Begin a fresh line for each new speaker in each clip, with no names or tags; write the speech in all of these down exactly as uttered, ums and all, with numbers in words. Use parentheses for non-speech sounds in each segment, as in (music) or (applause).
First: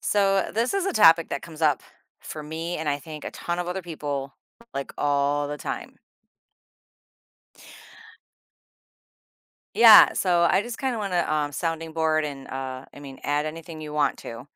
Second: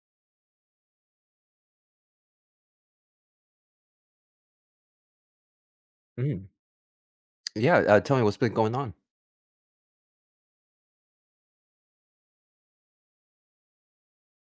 So, this is a topic that comes up for me, and I think a ton of other people like all the time.
Mm. Yeah, uh, tell me what's been going on?
Yeah, so I just kind of want to um sounding board, and uh I mean, add anything you want to.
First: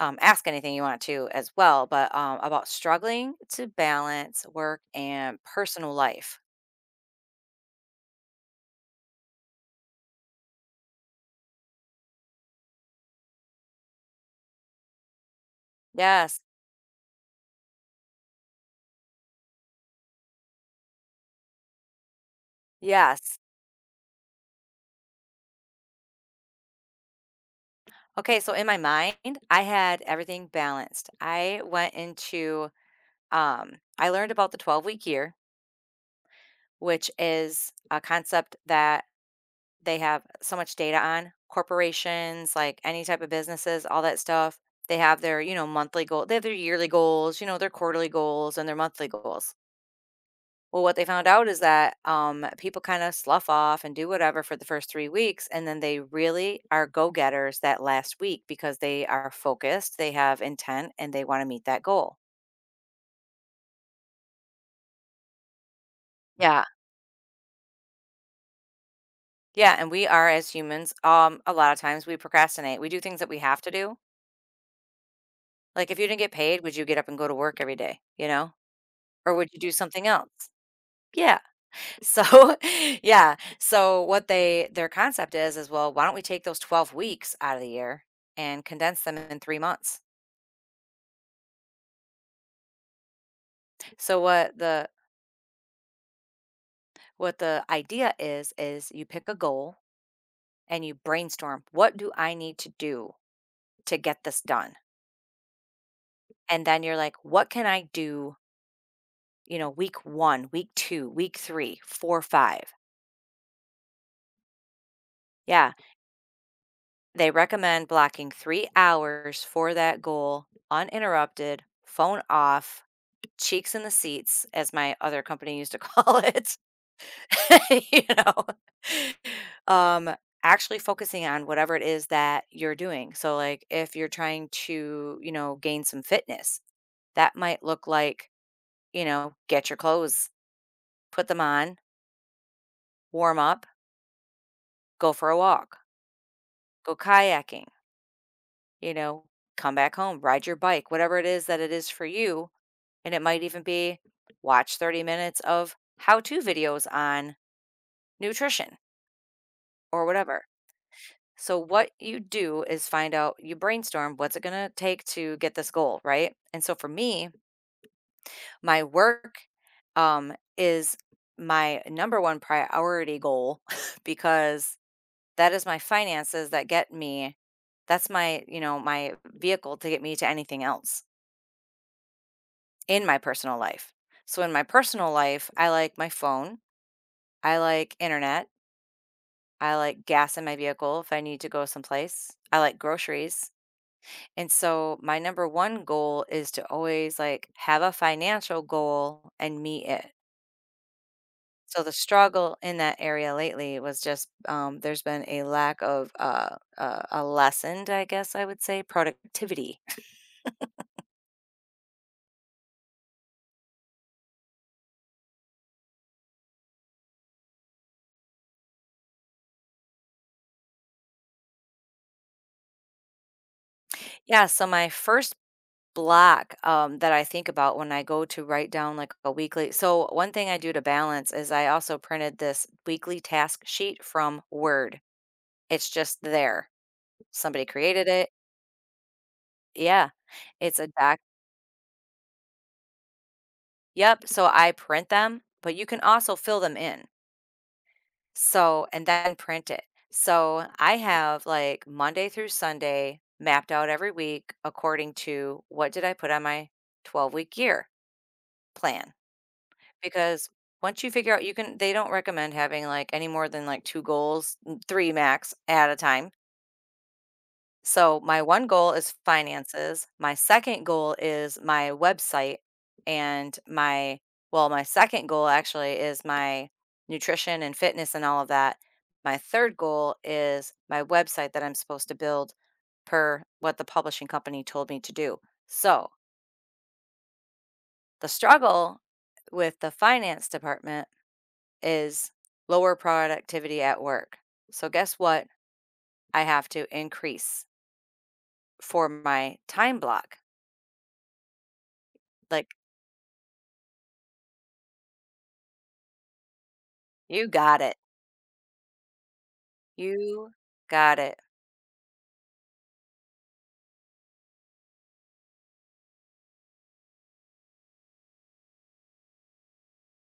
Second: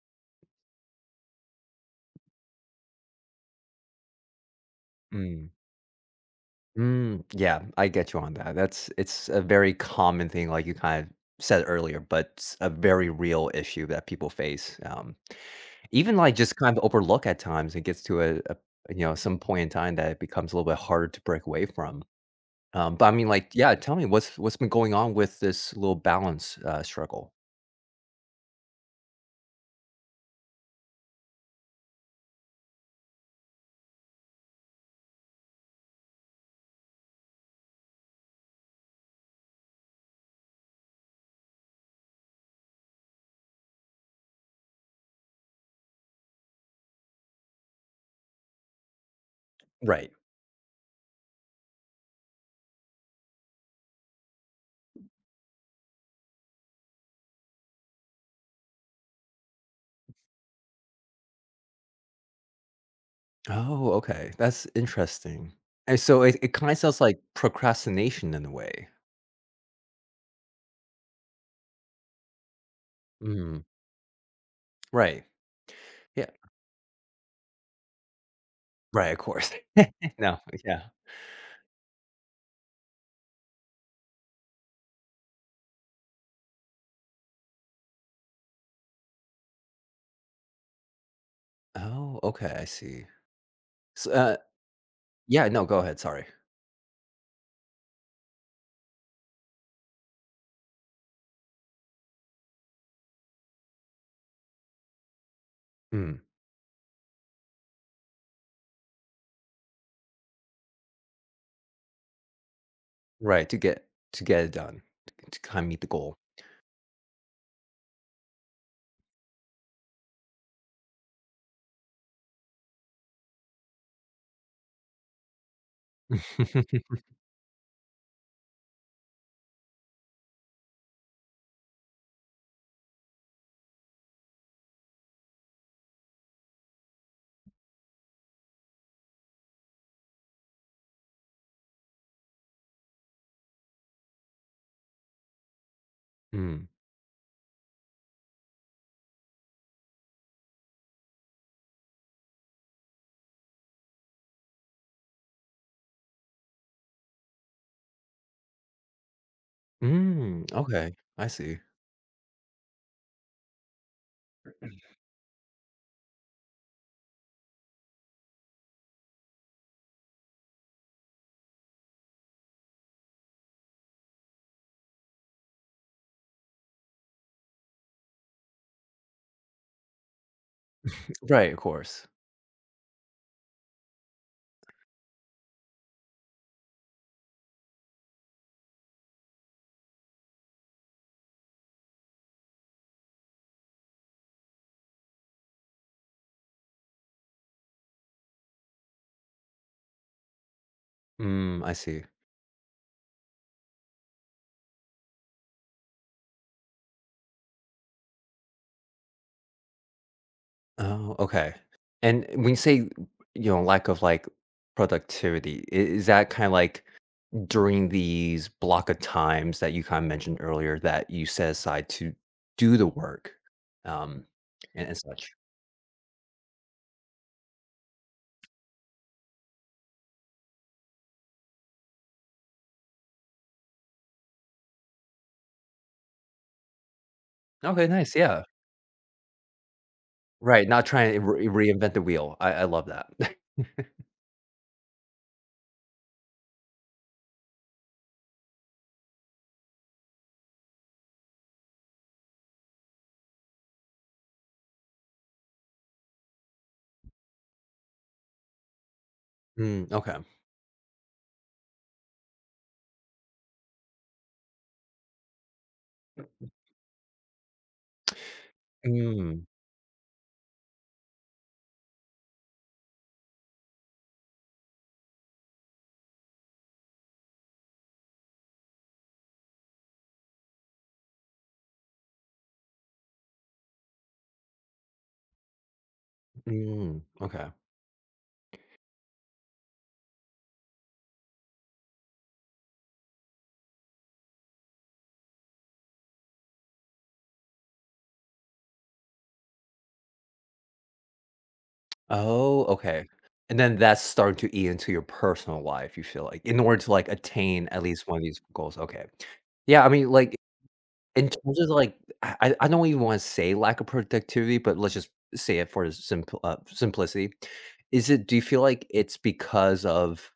Um ask anything you want to as well, but um about struggling to balance work and
Mm.
personal life.
Mm, yeah, I get you on that. That's it's a very common thing, like you kind of said earlier, but it's a very real issue that people face. Um, even like
Yes.
just kind of overlook at times. It gets to a, a you know some point in time that it becomes a little bit harder to break away from. Um, but I mean,
Yes.
like, yeah, tell me what's what's been going on with this little balance uh, struggle.
Okay, so in my mind, I had everything balanced. I went into um I learned about the twelve week year, which is a concept that They have so much data on corporations, like any type of businesses, all that stuff. They have their, you know, monthly goal. They have their yearly goals, you know, their quarterly goals and their monthly goals.
Right.
Well, what they found out is that um, people kind of slough off and do whatever for the first three weeks. And then they really are go getters that last week because they are focused, they have intent, and they want to meet that goal.
Oh, okay. That's interesting. And so it, it
Yeah.
kind of sounds like procrastination in a way.
Yeah. And we are, as humans, um, a lot of times we procrastinate. We do things that we have
Hmm.
to do.
Right.
Like, if you didn't
Yeah.
get paid, would you get up and go to work every day? You know?
Right, of
Or would
course.
you do something
(laughs)
else?
No, yeah.
Yeah. So, (laughs) yeah. So what they their concept is is, well, why don't we take those twelve weeks out of the year and condense them in three months?
Oh, okay, I see. So,
So
uh
what the
yeah, no, go ahead, sorry.
what the idea is is you pick a goal and you brainstorm, "What do I need to do to get this done?"
Mm,
And then you're like, "What can I do, you know, week one, week two, week three, four, five."
right, to get to get it done, to kinda
Yeah.
meet the goal.
They recommend blocking three hours for that goal, uninterrupted, phone off, cheeks in the seats, as my other company used to call it.
(laughs)
(laughs) you know, um, actually focusing on whatever it is that you're doing. So, like, if you're trying to, you know, gain some fitness, that might look like, you know, get your clothes, put them on, warm up, go for a walk,
Mm.
go kayaking, you know, come back home, ride your bike, whatever it is that it is for you. And it might even be watch thirty minutes of how to videos on nutrition or
Mm,
whatever.
okay, I
So,
see.
what you do is find out, you brainstorm what's it going to take to get this goal, right? And so, for me, my work um, is my number one priority goal (laughs) because that is my finances that get me, that's my, you know, my vehicle to get me to anything else
Right, of course.
in my personal life. So, in my personal life, I like my phone, I like internet. I like gas in my vehicle if I need to go someplace. I like groceries. And so my number one goal is to always like have a financial goal and meet it.
Mm, I
So the
see.
struggle in that area lately was just, um, there's been a lack of, uh, uh, a lessened, I guess I would say, productivity. (laughs)
Oh, okay. And when you say, you know, lack of, like, productivity, I is that kinda like during these block of times that you kind of mentioned earlier that you set aside to do the work um,
Yeah, so my
and, and such.
first block, um, that I think about when I go to write down, like, a weekly so one thing I do to balance is I also printed this weekly task sheet from Word. It's just there. Somebody
Okay,
created
nice.
it.
Yeah.
Yeah.
Right.
It's
Not
a
trying
doc
to re- reinvent the wheel. I, I love that. (laughs)
Yep, so I print them, but you can also fill them in. So and then print it. So I have, like, Monday through Sunday mapped out every week according to what did I put on my twelve-week year plan.
Mm, okay.
Because once you figure out you can they don't recommend having, like, any more than, like, two goals, mm, three max at a time. So, my one goal is
Mm,
finances, my second goal is my website, and my well, my second goal actually is my nutrition and fitness and all of that. My third goal is my website that I'm supposed to build per what the publishing company told me to do. So,
mm, okay.
the struggle with the finance department is lower productivity at work. So guess what? I have to increase for my time block.
Oh,
Like,
okay. And then that's starting to eat into your personal life, you feel like, in order to like
you
attain
got
at
it.
least one of these goals. Okay. Yeah. I mean, like,
You got
in
it.
terms of, like, I I don't even wanna say lack of productivity, but let's just say it for simpl uh, simplicity. Is it Do you feel like it's because of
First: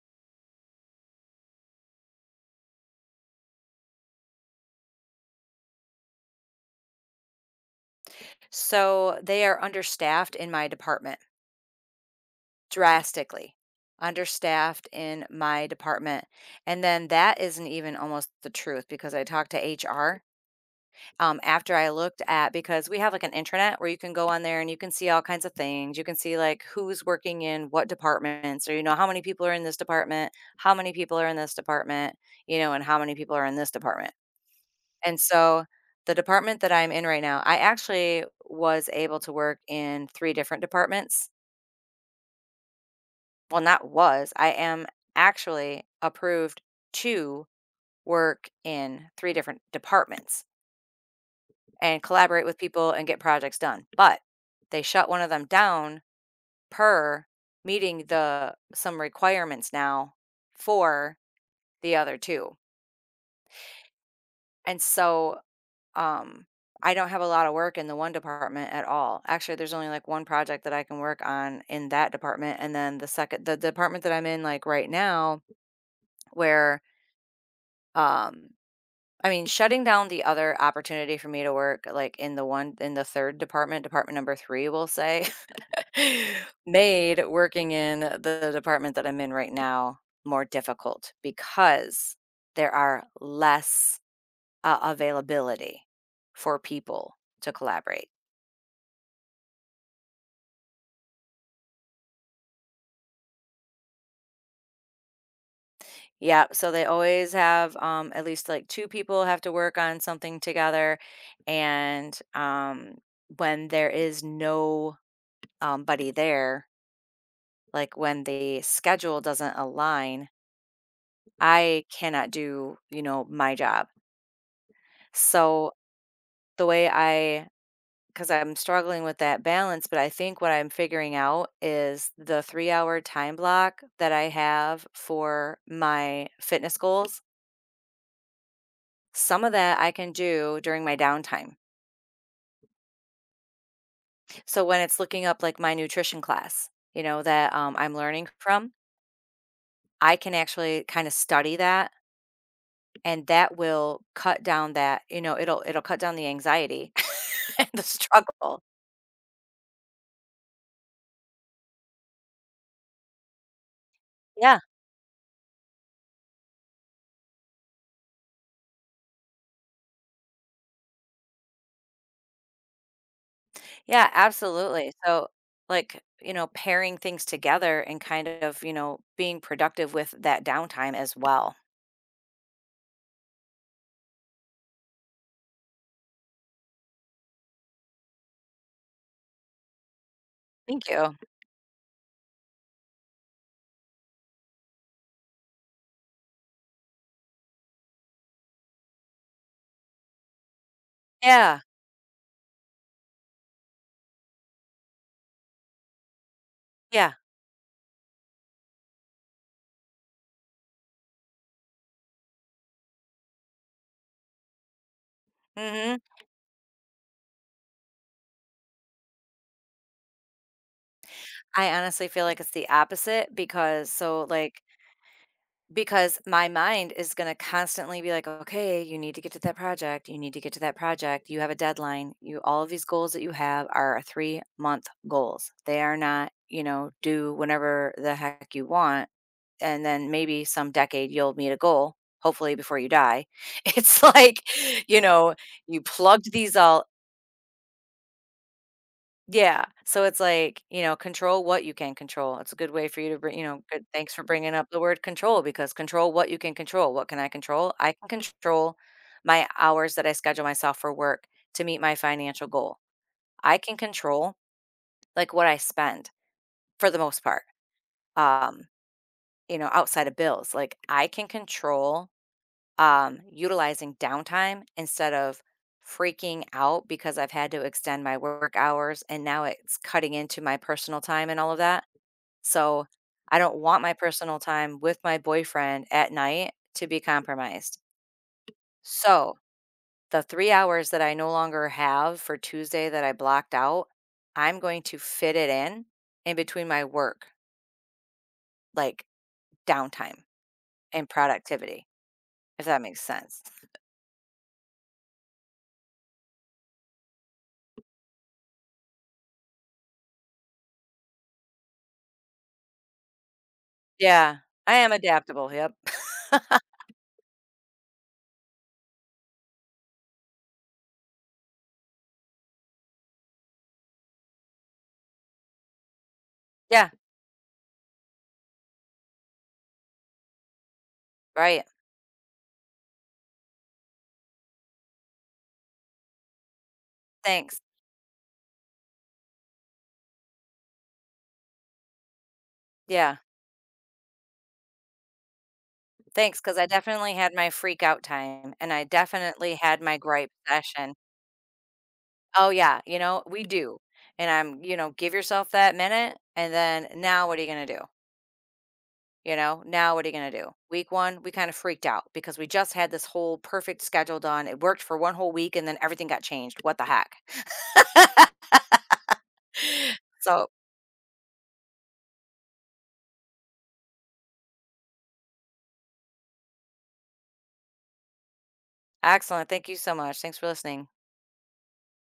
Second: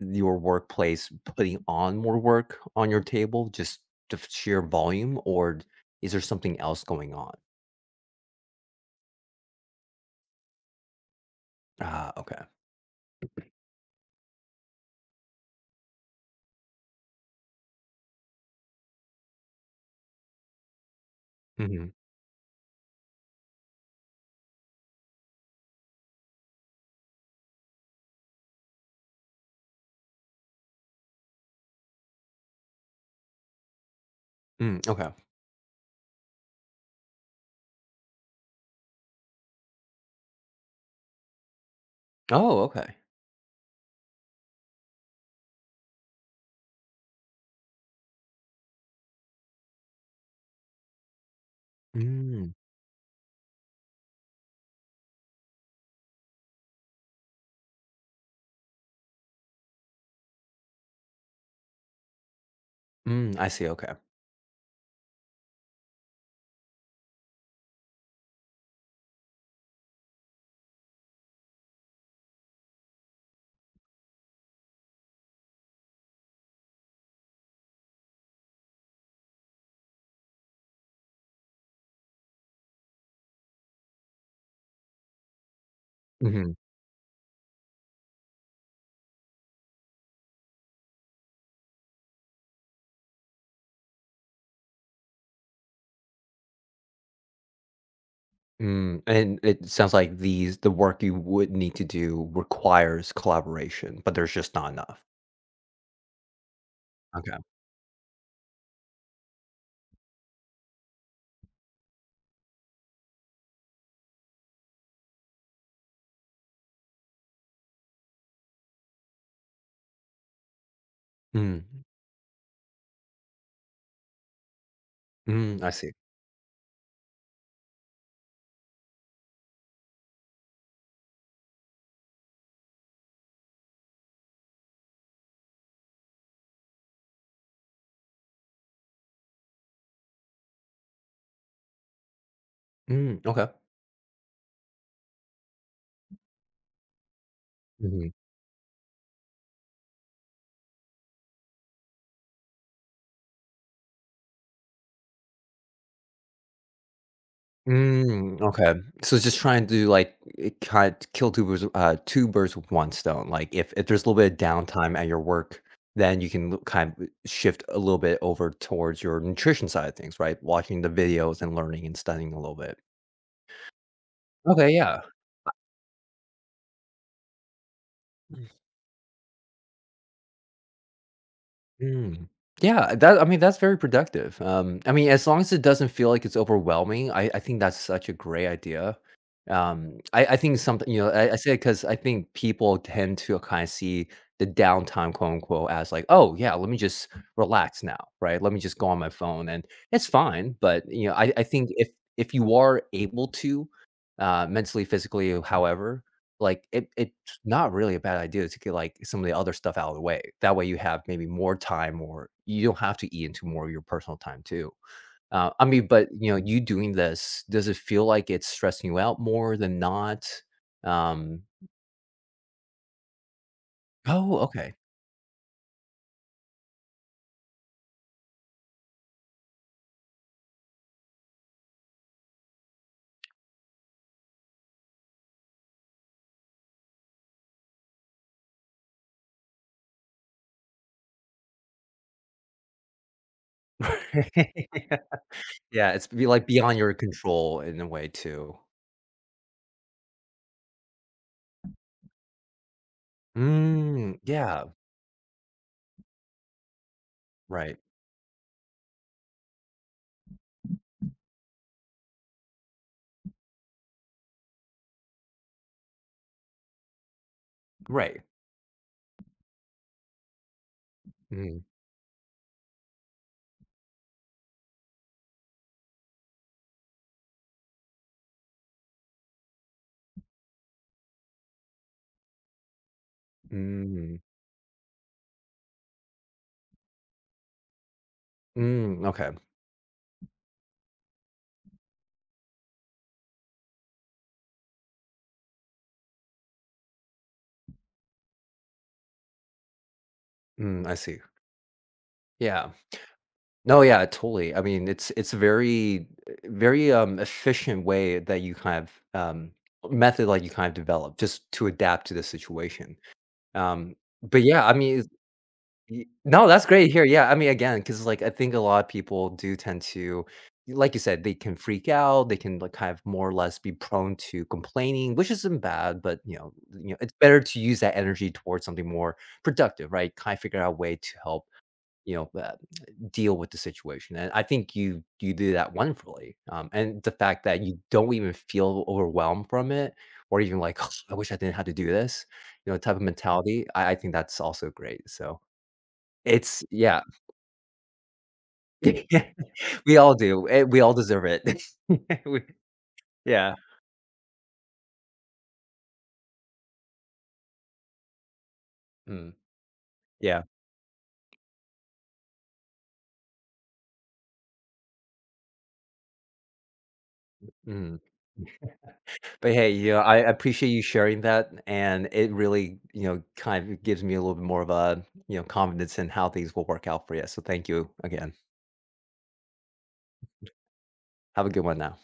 your workplace putting on more work on your table, just the f sheer volume, or is there something else going on?
So they are understaffed in my department
Ah, okay.
drastically, understaffed in my department. And then that isn't even almost the truth because I talked to H R, um, after I
Mhm.
looked at because we have like an intranet where you can go on there and you can see all kinds of things. You can see like who's working in what departments, or you know how many people are in this department, how many people are in this department, you know, and how many people are in this department.
Mm, okay.
And so the department that I'm in right now, I actually was able to work in three different departments.
Oh, okay.
Well, not was. I am actually approved to work in three different departments, and collaborate
Mm.
with people and get projects done. But they shut one of them down per meeting the some requirements now for the other two.
Mm, I see, okay.
And so um I don't have a lot of work in the one department at all. Actually, there's only like one project that I can work on in that department. And then the second the department that I'm in like right now where um I mean, shutting down the other opportunity for me to work like in the one in the third department, department number three, we'll say, (laughs)
Mhm.
made working in the department that I'm in right now more difficult because there are less uh, availability for people to collaborate.
Mm, and it sounds like these the work you would need to do requires collaboration, but there's just not enough.
Yeah, so they always
Okay.
have um, at least like two people have to work on something together, and um, when there is no um, buddy there, like when the schedule doesn't align,
Mm.
I cannot do you know my job.
Mm, I
So
see.
the way I 'Cause I'm struggling with that balance, but I think what I'm figuring out is the three hour time block that I have for my fitness goals, some of that I can do during my downtime.
Mm, okay.
So when it's looking up, like, my nutrition class, you know, that, um, I'm
Mhm.
learning from, I can actually kinda study that, and that will cut down that you know, it'll it'll cut down the anxiety (laughs) and the
Mm,
struggle.
okay. So it's just trying to, like, it cut kill two birds uh, two birds with one stone. Like, if if there's a little bit of
Yeah.
downtime at your work, then you can l kind of shift a little bit over towards your nutrition side of things, right? Watching the videos and learning and studying a little bit.
Yeah,
Okay,
absolutely.
yeah.
So, like, you know, pairing things together and kind of, you know, being productive with that downtime as well.
Mm. Yeah, that I mean, that's very productive. Um, I mean, as long as it doesn't feel like it's overwhelming, I, I think that's such a great idea. Um, I, I think
Thank
something, you know,
you.
I, I say because I think people tend to kind of see the downtime, quote unquote, as like, oh, yeah, let me just relax now, right? Let me just go on my phone and it's fine. But, you know, I, I
Yeah.
think if, if you are able to, uh, mentally, physically, however, like it,
Yeah.
it not really a bad idea to get, like, some of the other stuff out of the way. That way you have maybe more time or you don't have to eat into more of your personal time too. Uh, I mean,
Mhm.
but, you know, you doing this, does it feel like it's stressing you out more than not? Um
I honestly feel like it's the opposite because so
Oh,
like
okay.
because my mind is going to constantly be like, "Okay, you need to get to that project. You need to get to that project. You have a deadline. You all of these goals that you have are three-month goals. They are not, you know, due whenever the heck you want." And then maybe some decade you'll meet a goal, hopefully before you die. (laughs) It's like, you
(laughs)
know, you
Yeah, it's be
plugged
like
these
beyond
all
your control in a way too.
Yeah. So it's like, you know, control what you can control. It's a good way for you to bring, you know, good thanks
Mm,
for bringing up
yeah,
the word control, because control what you can control. What can I control?
right,
I can control my hours that I schedule myself for work to meet my financial goal. I can control like what I spend for the most part.
right.
Um, you know, outside of bills, like I can
Mm,
control um, utilizing downtime instead of freaking out because I've had to extend my work hours and now it's cutting into my personal time and all of that. So I don't want my
mm,
personal time with my boyfriend at night to be compromised.
mm, okay.
So the three hours that I no longer have for Tuesday that I blocked out, I'm going to fit it in in between my work, like downtime
Mm, I
and
see.
productivity, if
Yeah.
that makes sense.
No, yeah, totally. I mean, it's it's a very uh, very um efficient way that you kind of um method like you kind of develop just to adapt to the situation. Um
Yeah,
but yeah, I
I am
mean,
adaptable. Yep.
y-
(laughs)
no, that's great here. Yeah, I mean again, cuz like I think a lot of people do tend to like you said, they can freak out, they can like kind of more or less be prone to complaining, which isn't bad, but you know,
Yeah.
you know, it's better to use that energy towards something more productive, right? Kind of figure out a way to help
Right.
you know uh, deal with the situation, and I think you you do that wonderfully, um, and the fact
Thanks.
that you don't even feel overwhelmed from it or even like, "Ugh, I wish I didn't have to do this," you know, type of
Yeah.
mentality, I I think that's also great, so
Thanks. Because
it's
I
yeah.
definitely had my freak out time, and I definitely had
(laughs)
my
We all
gripe
do, eh, we
session.
all deserve it. (laughs) We
Oh, yeah, you know, we
yeah,
do, and I'm you know, give yourself that minute, and then now what are you gonna do?
mm,
You know, now what are you gonna
yeah,
do? Week one, we kinda freaked out because we just had this whole perfect schedule done. It worked for one whole week, and then everything got changed. What the heck?
mhm, but hey, you
(laughs)
know, I
So,
appreciate you sharing that, and it really, you know, kind of gives me a little bit more of a, you know, confidence in how things will work out for you, so thank you again.
excellent. Thank you so much. Thanks for listening.
Have a good one now.